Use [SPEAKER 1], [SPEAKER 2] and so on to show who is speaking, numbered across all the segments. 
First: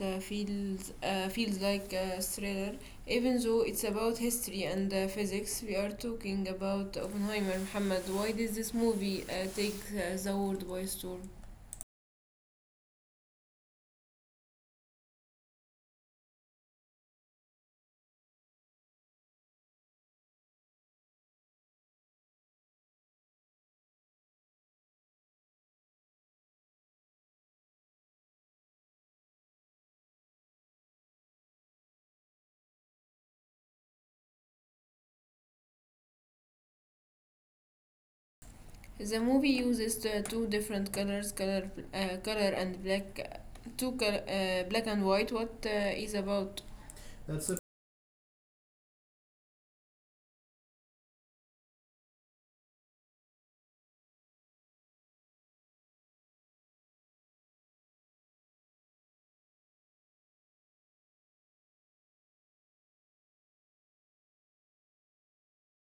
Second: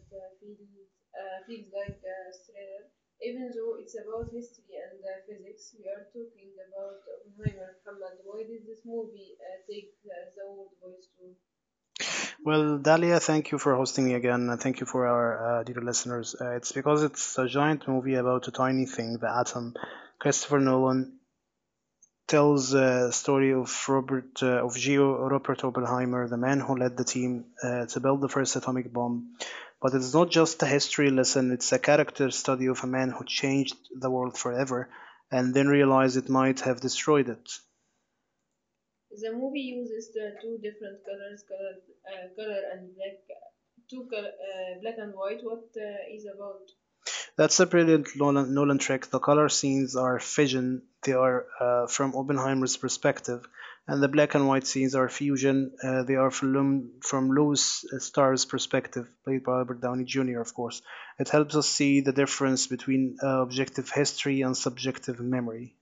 [SPEAKER 1] feels like a thriller, even though it's about history and physics. We are talking about Oppenheimer. Muhammad, why did this movie take the world by storm?
[SPEAKER 2] Well, Dalia, thank you for hosting me again, and thank you for our dear listeners. It's because it's a giant movie about a tiny thing, the atom. Christopher Nolan tells the story of Robert of Geo Robert Oppenheimer, the man who led the team to build the first atomic bomb. But it's not just a history lesson; it's a character study of a man who changed the world forever, and then realized it might have destroyed it.
[SPEAKER 1] The movie uses the two different colors, color, color and black and white. What is about?
[SPEAKER 2] That's a brilliant Nolan trick. The color scenes are fusion, they are from Oppenheimer's perspective, and the black and white scenes are fusion, they are from Louis Starr's perspective, played by Robert Downey Jr., of course. It helps us see the difference between objective history and subjective memory.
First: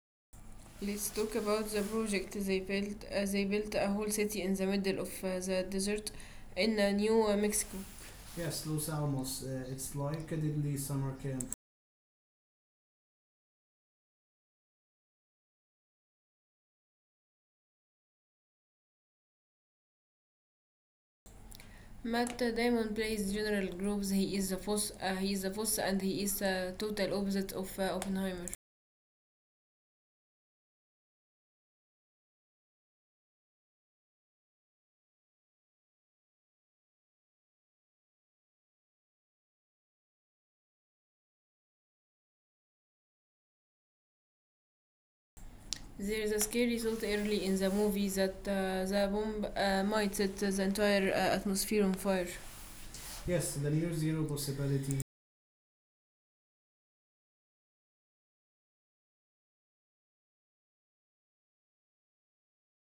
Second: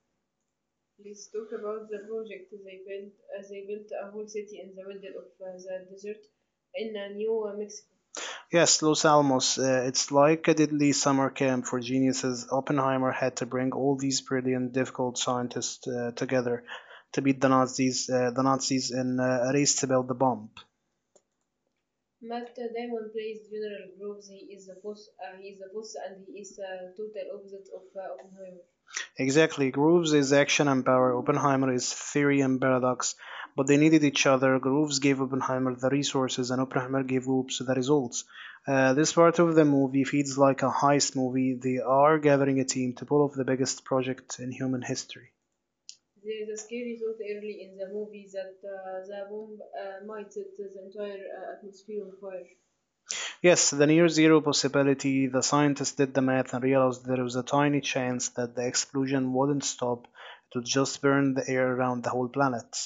[SPEAKER 1] Let's talk about the project they built. They built a whole city in the middle of the desert in New Mexico. Yes,
[SPEAKER 2] Yes,
[SPEAKER 1] Los
[SPEAKER 2] Los
[SPEAKER 1] Alamos.
[SPEAKER 2] Alamos.
[SPEAKER 1] It's
[SPEAKER 2] It's
[SPEAKER 1] like a
[SPEAKER 2] like a
[SPEAKER 1] deadly
[SPEAKER 2] deadly
[SPEAKER 1] summer
[SPEAKER 2] summer
[SPEAKER 1] camp.
[SPEAKER 2] camp for geniuses. Oppenheimer had to bring all these brilliant, difficult scientists together to beat the Nazis, in a race to build the bomb.
[SPEAKER 1] Matt Damon plays General Groves. He is the boss, and he is the total opposite of Oppenheimer.
[SPEAKER 2] Exactly. Groves is action and power. Oppenheimer is theory and paradox. But they needed each other. Groves gave Oppenheimer the resources, and Oppenheimer gave Groves the results. This part of the movie feels like a heist movie. They are gathering a team to pull off the biggest project in human history.
[SPEAKER 1] There is a scary thought early in the movie that the bomb might set the entire atmosphere on fire. Yes,
[SPEAKER 2] Yes,
[SPEAKER 1] the
[SPEAKER 2] the
[SPEAKER 1] near
[SPEAKER 2] near
[SPEAKER 1] zero
[SPEAKER 2] zero
[SPEAKER 1] possibility.
[SPEAKER 2] possibility, the scientists did the math and realized there was a tiny chance that the explosion wouldn't stop, it would just burn the air around the whole planet.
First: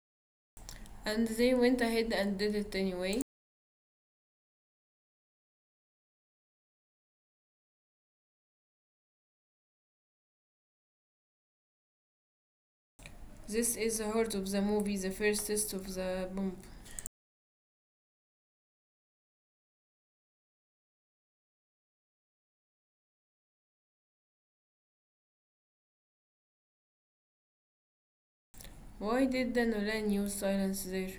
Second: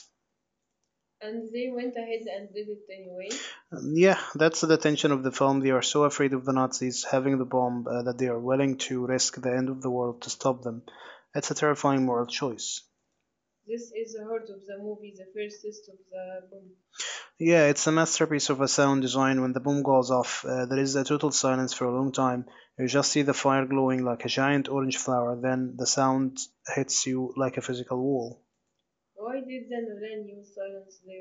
[SPEAKER 1] And they went ahead and did it anyway.
[SPEAKER 2] Yeah, that's the tension of the film. They are so afraid of the Nazis having the bomb that they are willing to risk the end of the world to stop them. It's a terrifying moral choice.
[SPEAKER 1] This is the heart of the movie, the first test of the bomb.
[SPEAKER 2] Yeah, it's a masterpiece of a sound design. When the boom goes off, there is a total silence for a long time. You just see the fire glowing like a giant orange flower, then the sound hits you like a physical wall.
[SPEAKER 1] Why did the Nolan use silence there?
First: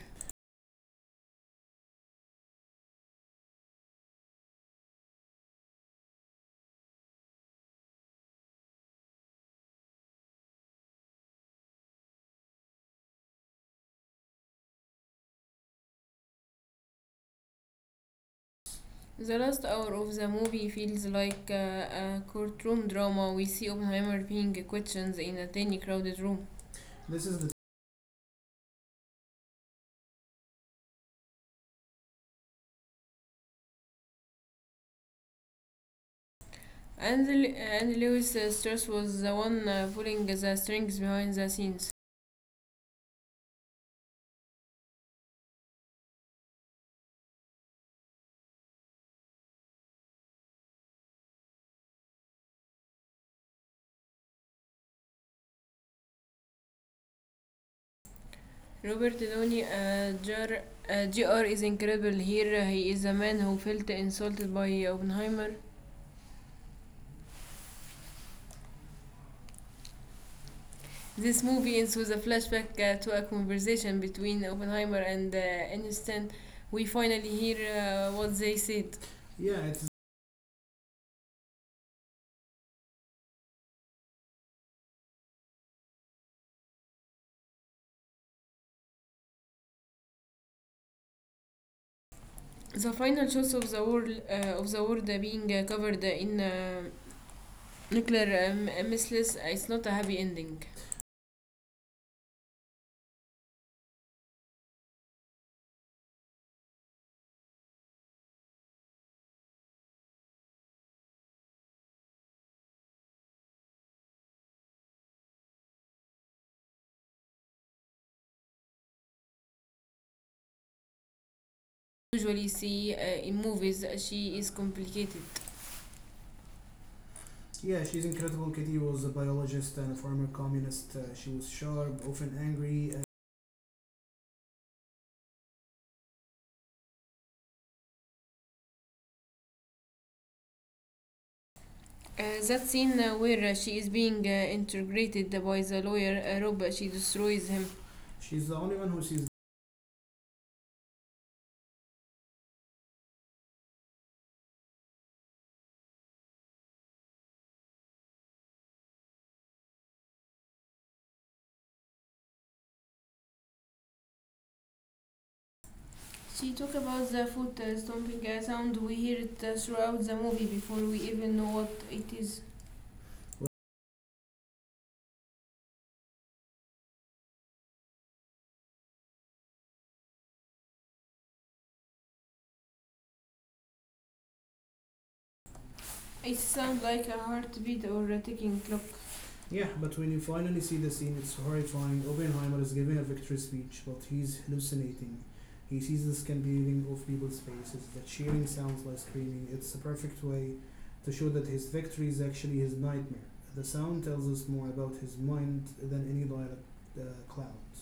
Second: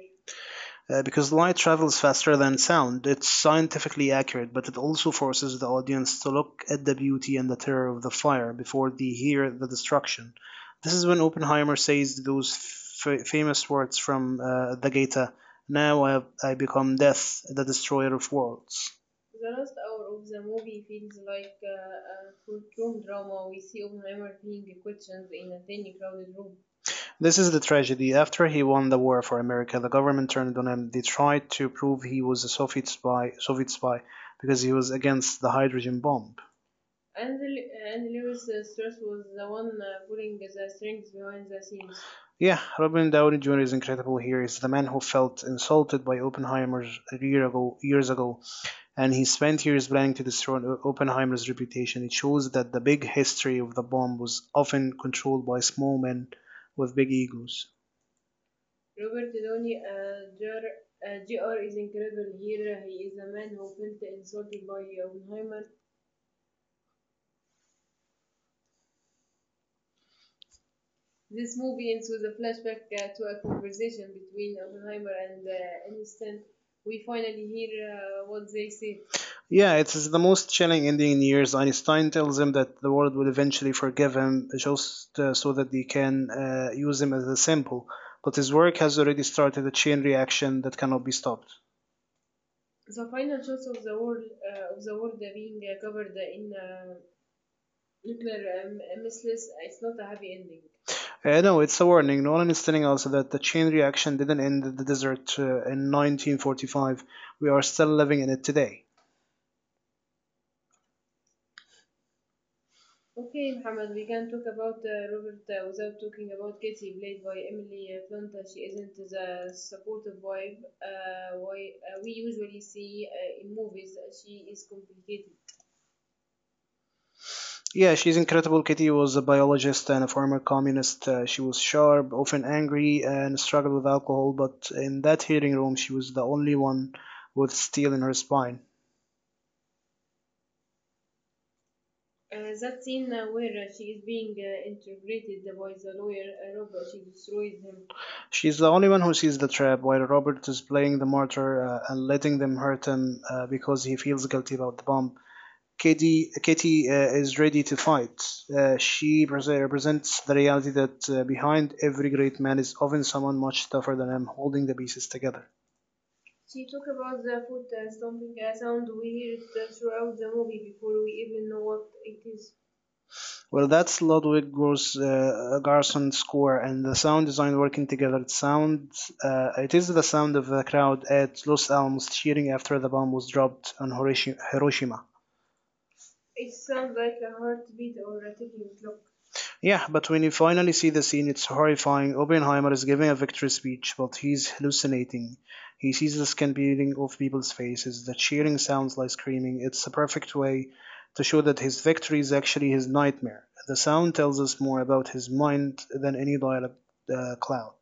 [SPEAKER 2] Because light travels faster than sound, it's scientifically accurate, but it also forces the audience to look at the beauty and the terror of the fire before they hear the destruction. This is when Oppenheimer says those famous words from the Gita: Now I become death, the destroyer of worlds.
[SPEAKER 1] The last hour of the movie feels like a courtroom drama. We see Oppenheimer being questioned in a tiny crowded room. This is
[SPEAKER 2] This
[SPEAKER 1] the.
[SPEAKER 2] is the tragedy. After he won the war for America, the government turned on him. They tried to prove he was a Soviet spy because he was against the hydrogen bomb.
[SPEAKER 1] And Lewis Strauss was the one pulling the strings behind the scenes.
[SPEAKER 2] Yeah, Robin Downey Jr. is incredible here. He's the man who felt insulted by Oppenheimer years ago, and he spent years planning to destroy Oppenheimer's reputation. It shows that the big history of the bomb was often controlled by small men with big egos.
[SPEAKER 1] Robert Downey Jr. Jr. is incredible here. He is a man who felt insulted by Oppenheimer. This movie ends a flashback to a conversation between Oppenheimer and Einstein. We finally hear what they said. Yeah,
[SPEAKER 2] Yeah,
[SPEAKER 1] it's.
[SPEAKER 2] it's the most chilling ending in years. Einstein tells him that the world will eventually forgive him just so that they can use him as a sample. But his work has already started a chain reaction that cannot be stopped.
[SPEAKER 1] The final shots of the world being covered in nuclear missiles. It's not a happy ending.
[SPEAKER 2] No, it's a warning. Nolan is telling us that the chain reaction didn't end in the desert in 1945. We are still living in it today.
[SPEAKER 1] Usually see in movies. She is complicated. Yeah,
[SPEAKER 2] Yeah,
[SPEAKER 1] she's
[SPEAKER 2] she's
[SPEAKER 1] incredible.
[SPEAKER 2] incredible.
[SPEAKER 1] Kitty
[SPEAKER 2] Kitty
[SPEAKER 1] was a
[SPEAKER 2] was a
[SPEAKER 1] biologist and
[SPEAKER 2] biologist
[SPEAKER 1] a
[SPEAKER 2] and a
[SPEAKER 1] former
[SPEAKER 2] former
[SPEAKER 1] communist.
[SPEAKER 2] communist.
[SPEAKER 1] She
[SPEAKER 2] She
[SPEAKER 1] was
[SPEAKER 2] was
[SPEAKER 1] sharp,
[SPEAKER 2] sharp,
[SPEAKER 1] often
[SPEAKER 2] often
[SPEAKER 1] angry.
[SPEAKER 2] angry, and struggled with alcohol, but in that hearing room, she was the only one with steel in her spine.
[SPEAKER 1] Uh, that scene where she is being interrogated by the lawyer Rob, she destroys him. She's the
[SPEAKER 2] She's the
[SPEAKER 1] only
[SPEAKER 2] only
[SPEAKER 1] one who
[SPEAKER 2] one who
[SPEAKER 1] sees.
[SPEAKER 2] sees the trap, while Robert is playing the martyr and letting them hurt him because he feels guilty about the bomb. Kitty is ready to fight. She represents the reality that behind every great man is often someone much tougher than him, holding the pieces together.
[SPEAKER 1] She talk about the foot stomping sound. We hear it throughout the movie before we even know what it is.
[SPEAKER 2] Well, that's Ludwig Garson score and the sound design working together. It is the sound of the crowd at Los Alamos cheering after the bomb was dropped on Hiroshima.
[SPEAKER 1] It sounds like a heartbeat or a ticking clock. Yeah,
[SPEAKER 2] Yeah,
[SPEAKER 1] but
[SPEAKER 2] but
[SPEAKER 1] when you
[SPEAKER 2] when you
[SPEAKER 1] finally
[SPEAKER 2] finally
[SPEAKER 1] see
[SPEAKER 2] see
[SPEAKER 1] the
[SPEAKER 2] the
[SPEAKER 1] scene,
[SPEAKER 2] scene,
[SPEAKER 1] it's
[SPEAKER 2] it's
[SPEAKER 1] horrifying.
[SPEAKER 2] horrifying.
[SPEAKER 1] Oppenheimer
[SPEAKER 2] Oppenheimer
[SPEAKER 1] is
[SPEAKER 2] is
[SPEAKER 1] giving a
[SPEAKER 2] giving a
[SPEAKER 1] victory
[SPEAKER 2] victory
[SPEAKER 1] speech,
[SPEAKER 2] speech,
[SPEAKER 1] but
[SPEAKER 2] but
[SPEAKER 1] he's
[SPEAKER 2] he's
[SPEAKER 1] hallucinating.
[SPEAKER 2] hallucinating.
[SPEAKER 1] He
[SPEAKER 2] He
[SPEAKER 1] sees the
[SPEAKER 2] sees the
[SPEAKER 1] skin
[SPEAKER 2] skin
[SPEAKER 1] peeling
[SPEAKER 2] peeling
[SPEAKER 1] off
[SPEAKER 2] off
[SPEAKER 1] people's
[SPEAKER 2] people's
[SPEAKER 1] faces. The
[SPEAKER 2] faces. The
[SPEAKER 1] cheering
[SPEAKER 2] cheering
[SPEAKER 1] sounds
[SPEAKER 2] sounds
[SPEAKER 1] like
[SPEAKER 2] like
[SPEAKER 1] screaming.
[SPEAKER 2] screaming.
[SPEAKER 1] It's a
[SPEAKER 2] It's a
[SPEAKER 1] perfect
[SPEAKER 2] perfect
[SPEAKER 1] way
[SPEAKER 2] way
[SPEAKER 1] to
[SPEAKER 2] to
[SPEAKER 1] show
[SPEAKER 2] show
[SPEAKER 1] that
[SPEAKER 2] that
[SPEAKER 1] his
[SPEAKER 2] his
[SPEAKER 1] victory
[SPEAKER 2] victory
[SPEAKER 1] is
[SPEAKER 2] is
[SPEAKER 1] actually
[SPEAKER 2] actually
[SPEAKER 1] his
[SPEAKER 2] his
[SPEAKER 1] nightmare.
[SPEAKER 2] nightmare.
[SPEAKER 1] The
[SPEAKER 2] The
[SPEAKER 1] sound
[SPEAKER 2] sound
[SPEAKER 1] tells
[SPEAKER 2] tells
[SPEAKER 1] us
[SPEAKER 2] us
[SPEAKER 1] more
[SPEAKER 2] more
[SPEAKER 1] about
[SPEAKER 2] about
[SPEAKER 1] his
[SPEAKER 2] his
[SPEAKER 1] mind
[SPEAKER 2] mind
[SPEAKER 1] than
[SPEAKER 2] than
[SPEAKER 1] any
[SPEAKER 2] any
[SPEAKER 1] dialogue
[SPEAKER 2] dialogue cloud.
[SPEAKER 1] clouds.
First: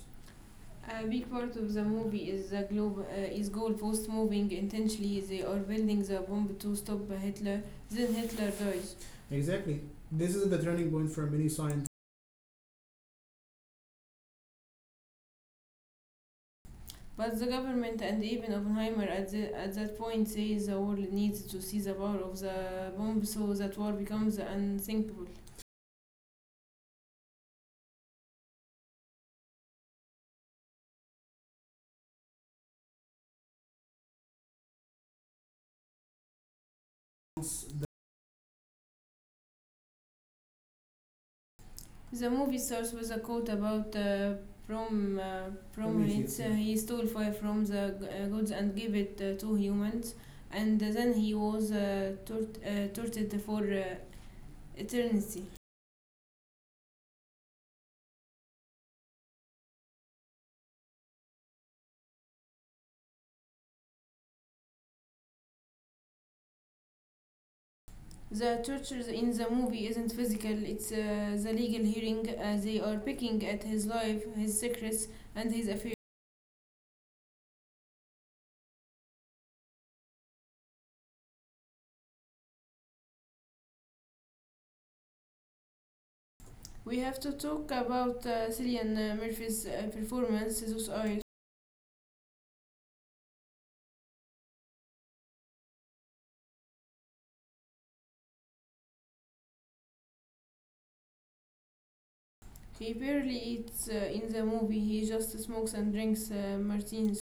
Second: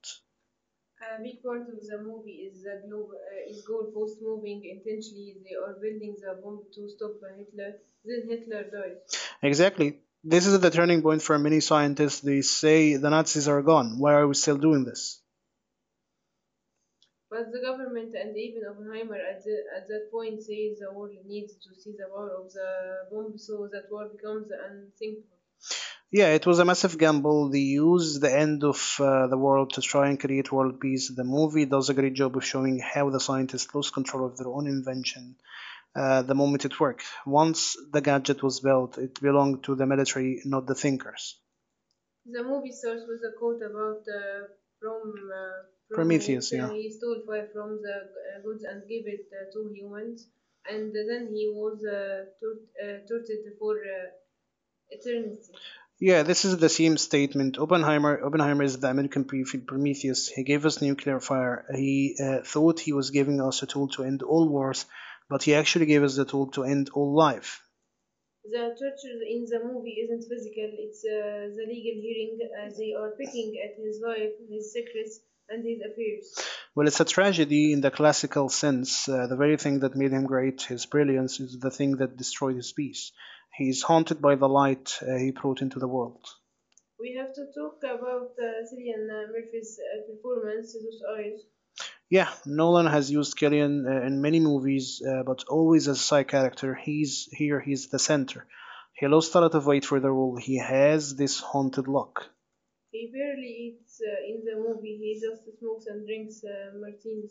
[SPEAKER 1] A big part of the movie is the globe is goalpost moving intentionally. They are building the bomb to stop Hitler. Then Hitler dies. Exactly.
[SPEAKER 2] Exactly.
[SPEAKER 1] This is
[SPEAKER 2] This is
[SPEAKER 1] the
[SPEAKER 2] the
[SPEAKER 1] turning
[SPEAKER 2] turning
[SPEAKER 1] point
[SPEAKER 2] point
[SPEAKER 1] for
[SPEAKER 2] for
[SPEAKER 1] many
[SPEAKER 2] many
[SPEAKER 1] scientists.
[SPEAKER 2] scientists. They say the Nazis are gone. Why are we still doing this?
[SPEAKER 1] But the government and even Oppenheimer at that point say the world needs to see the power of the bomb so that war becomes unthinkable.
[SPEAKER 2] Yeah, it was a massive gamble. They used the end of the world to try and create world peace. The movie does a great job of showing how the scientists lose control of their own invention the moment it worked. Once the gadget was built, it belonged to the military, not the thinkers.
[SPEAKER 1] The movie starts with a quote about Prometheus.
[SPEAKER 2] Prometheus,
[SPEAKER 1] Yeah.
[SPEAKER 2] yeah.
[SPEAKER 1] He stole fire from the gods and gave it to humans, and then he was tortured for eternity.
[SPEAKER 2] Yeah, this is the same statement. Oppenheimer is the American Prometheus. He gave us nuclear fire. He thought he was giving us a tool to end all wars, but he actually gave us the tool to end all life.
[SPEAKER 1] The torture in the movie isn't physical, it's the legal hearing. They are picking at his life, his secrets, and his affairs.
[SPEAKER 2] Well, it's a tragedy in the classical sense. The very thing that made him great, his brilliance, is the thing that destroyed his peace. He is haunted by the light he brought into the world.
[SPEAKER 1] We have to talk about Cillian Murphy's performance, those are.
[SPEAKER 2] Yeah, Nolan has used Killian in many movies, but always as a side character. He's here, he's the center. He lost a lot of weight for the role. He has this haunted look.
[SPEAKER 1] He barely eats in the movie. He just smokes and drinks martinis.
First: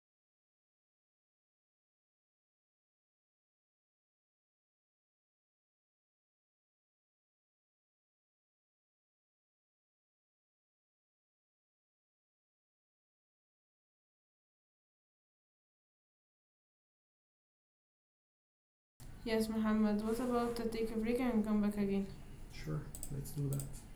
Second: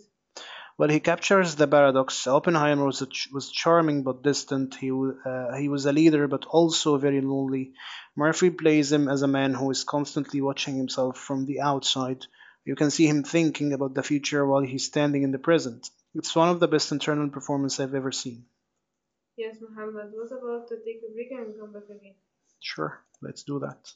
[SPEAKER 2] Well, he captures the paradox. Oppenheimer was charming but distant. He was a leader but also very lonely. Murphy plays him as a man who is constantly watching himself from the outside. You can see him thinking about the future while he's standing in the present. It's one of the best internal performances I've ever seen.
[SPEAKER 1] Yes, Muhammad. What about take a break and come back again? Sure,
[SPEAKER 2] Sure,
[SPEAKER 1] let's
[SPEAKER 2] let's
[SPEAKER 1] do
[SPEAKER 2] do
[SPEAKER 1] that.
[SPEAKER 2] that.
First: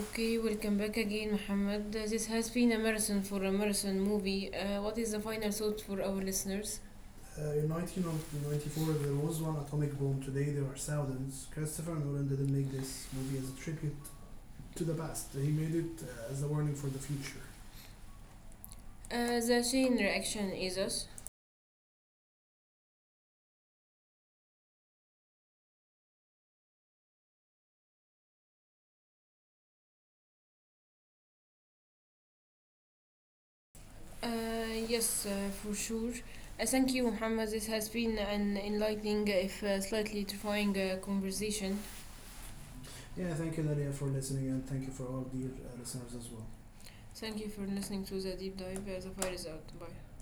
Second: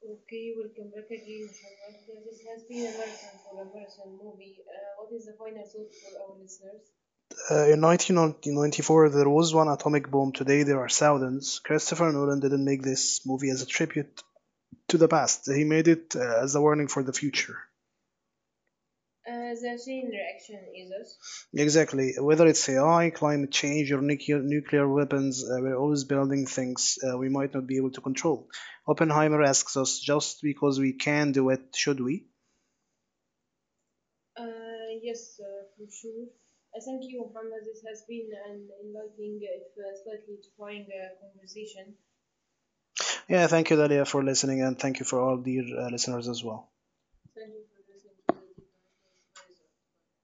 [SPEAKER 1] Okay, welcome back again, Muhammad. This has been a marathon for a marathon movie. What is the final thought for our listeners? In
[SPEAKER 2] In
[SPEAKER 1] 1994,
[SPEAKER 2] 1994,
[SPEAKER 1] there
[SPEAKER 2] there
[SPEAKER 1] was
[SPEAKER 2] was
[SPEAKER 1] one
[SPEAKER 2] one
[SPEAKER 1] atomic
[SPEAKER 2] atomic
[SPEAKER 1] bomb.
[SPEAKER 2] bomb.
[SPEAKER 1] Today,
[SPEAKER 2] Today,
[SPEAKER 1] there are
[SPEAKER 2] there are
[SPEAKER 1] thousands.
[SPEAKER 2] thousands.
[SPEAKER 1] Christopher
[SPEAKER 2] Christopher
[SPEAKER 1] Nolan
[SPEAKER 2] Nolan
[SPEAKER 1] didn't
[SPEAKER 2] didn't
[SPEAKER 1] make
[SPEAKER 2] make
[SPEAKER 1] this
[SPEAKER 2] this
[SPEAKER 1] movie as
[SPEAKER 2] movie
[SPEAKER 1] a
[SPEAKER 2] as a
[SPEAKER 1] tribute
[SPEAKER 2] tribute
[SPEAKER 1] to the
[SPEAKER 2] to the
[SPEAKER 1] past,
[SPEAKER 2] past,
[SPEAKER 1] he
[SPEAKER 2] he
[SPEAKER 1] made
[SPEAKER 2] made
[SPEAKER 1] it
[SPEAKER 2] it
[SPEAKER 1] as a
[SPEAKER 2] as a
[SPEAKER 1] warning
[SPEAKER 2] warning
[SPEAKER 1] for the
[SPEAKER 2] for the
[SPEAKER 1] future.
[SPEAKER 2] future.
[SPEAKER 1] The chain reaction is us.
[SPEAKER 2] Exactly. Whether it's AI, climate change, or nuclear weapons, we're always building things we might not be able to control. Oppenheimer asks us just because we can do it, should we?
[SPEAKER 1] Yes, for sure. Thank you, Muhammad. This has been an enlightening, if slightly terrifying, conversation. Yeah,
[SPEAKER 2] Yeah,
[SPEAKER 1] thank you,
[SPEAKER 2] thank you,
[SPEAKER 1] Nadia,
[SPEAKER 2] Dalia,
[SPEAKER 1] for
[SPEAKER 2] for
[SPEAKER 1] listening,
[SPEAKER 2] listening,
[SPEAKER 1] and
[SPEAKER 2] and
[SPEAKER 1] thank you
[SPEAKER 2] thank you
[SPEAKER 1] for
[SPEAKER 2] for
[SPEAKER 1] all
[SPEAKER 2] all
[SPEAKER 1] dear
[SPEAKER 2] dear
[SPEAKER 1] listeners
[SPEAKER 2] listeners
[SPEAKER 1] as
[SPEAKER 2] as
[SPEAKER 1] well.
[SPEAKER 2] well.
[SPEAKER 1] Thank you for listening to the deep dive. The fire is out. Bye.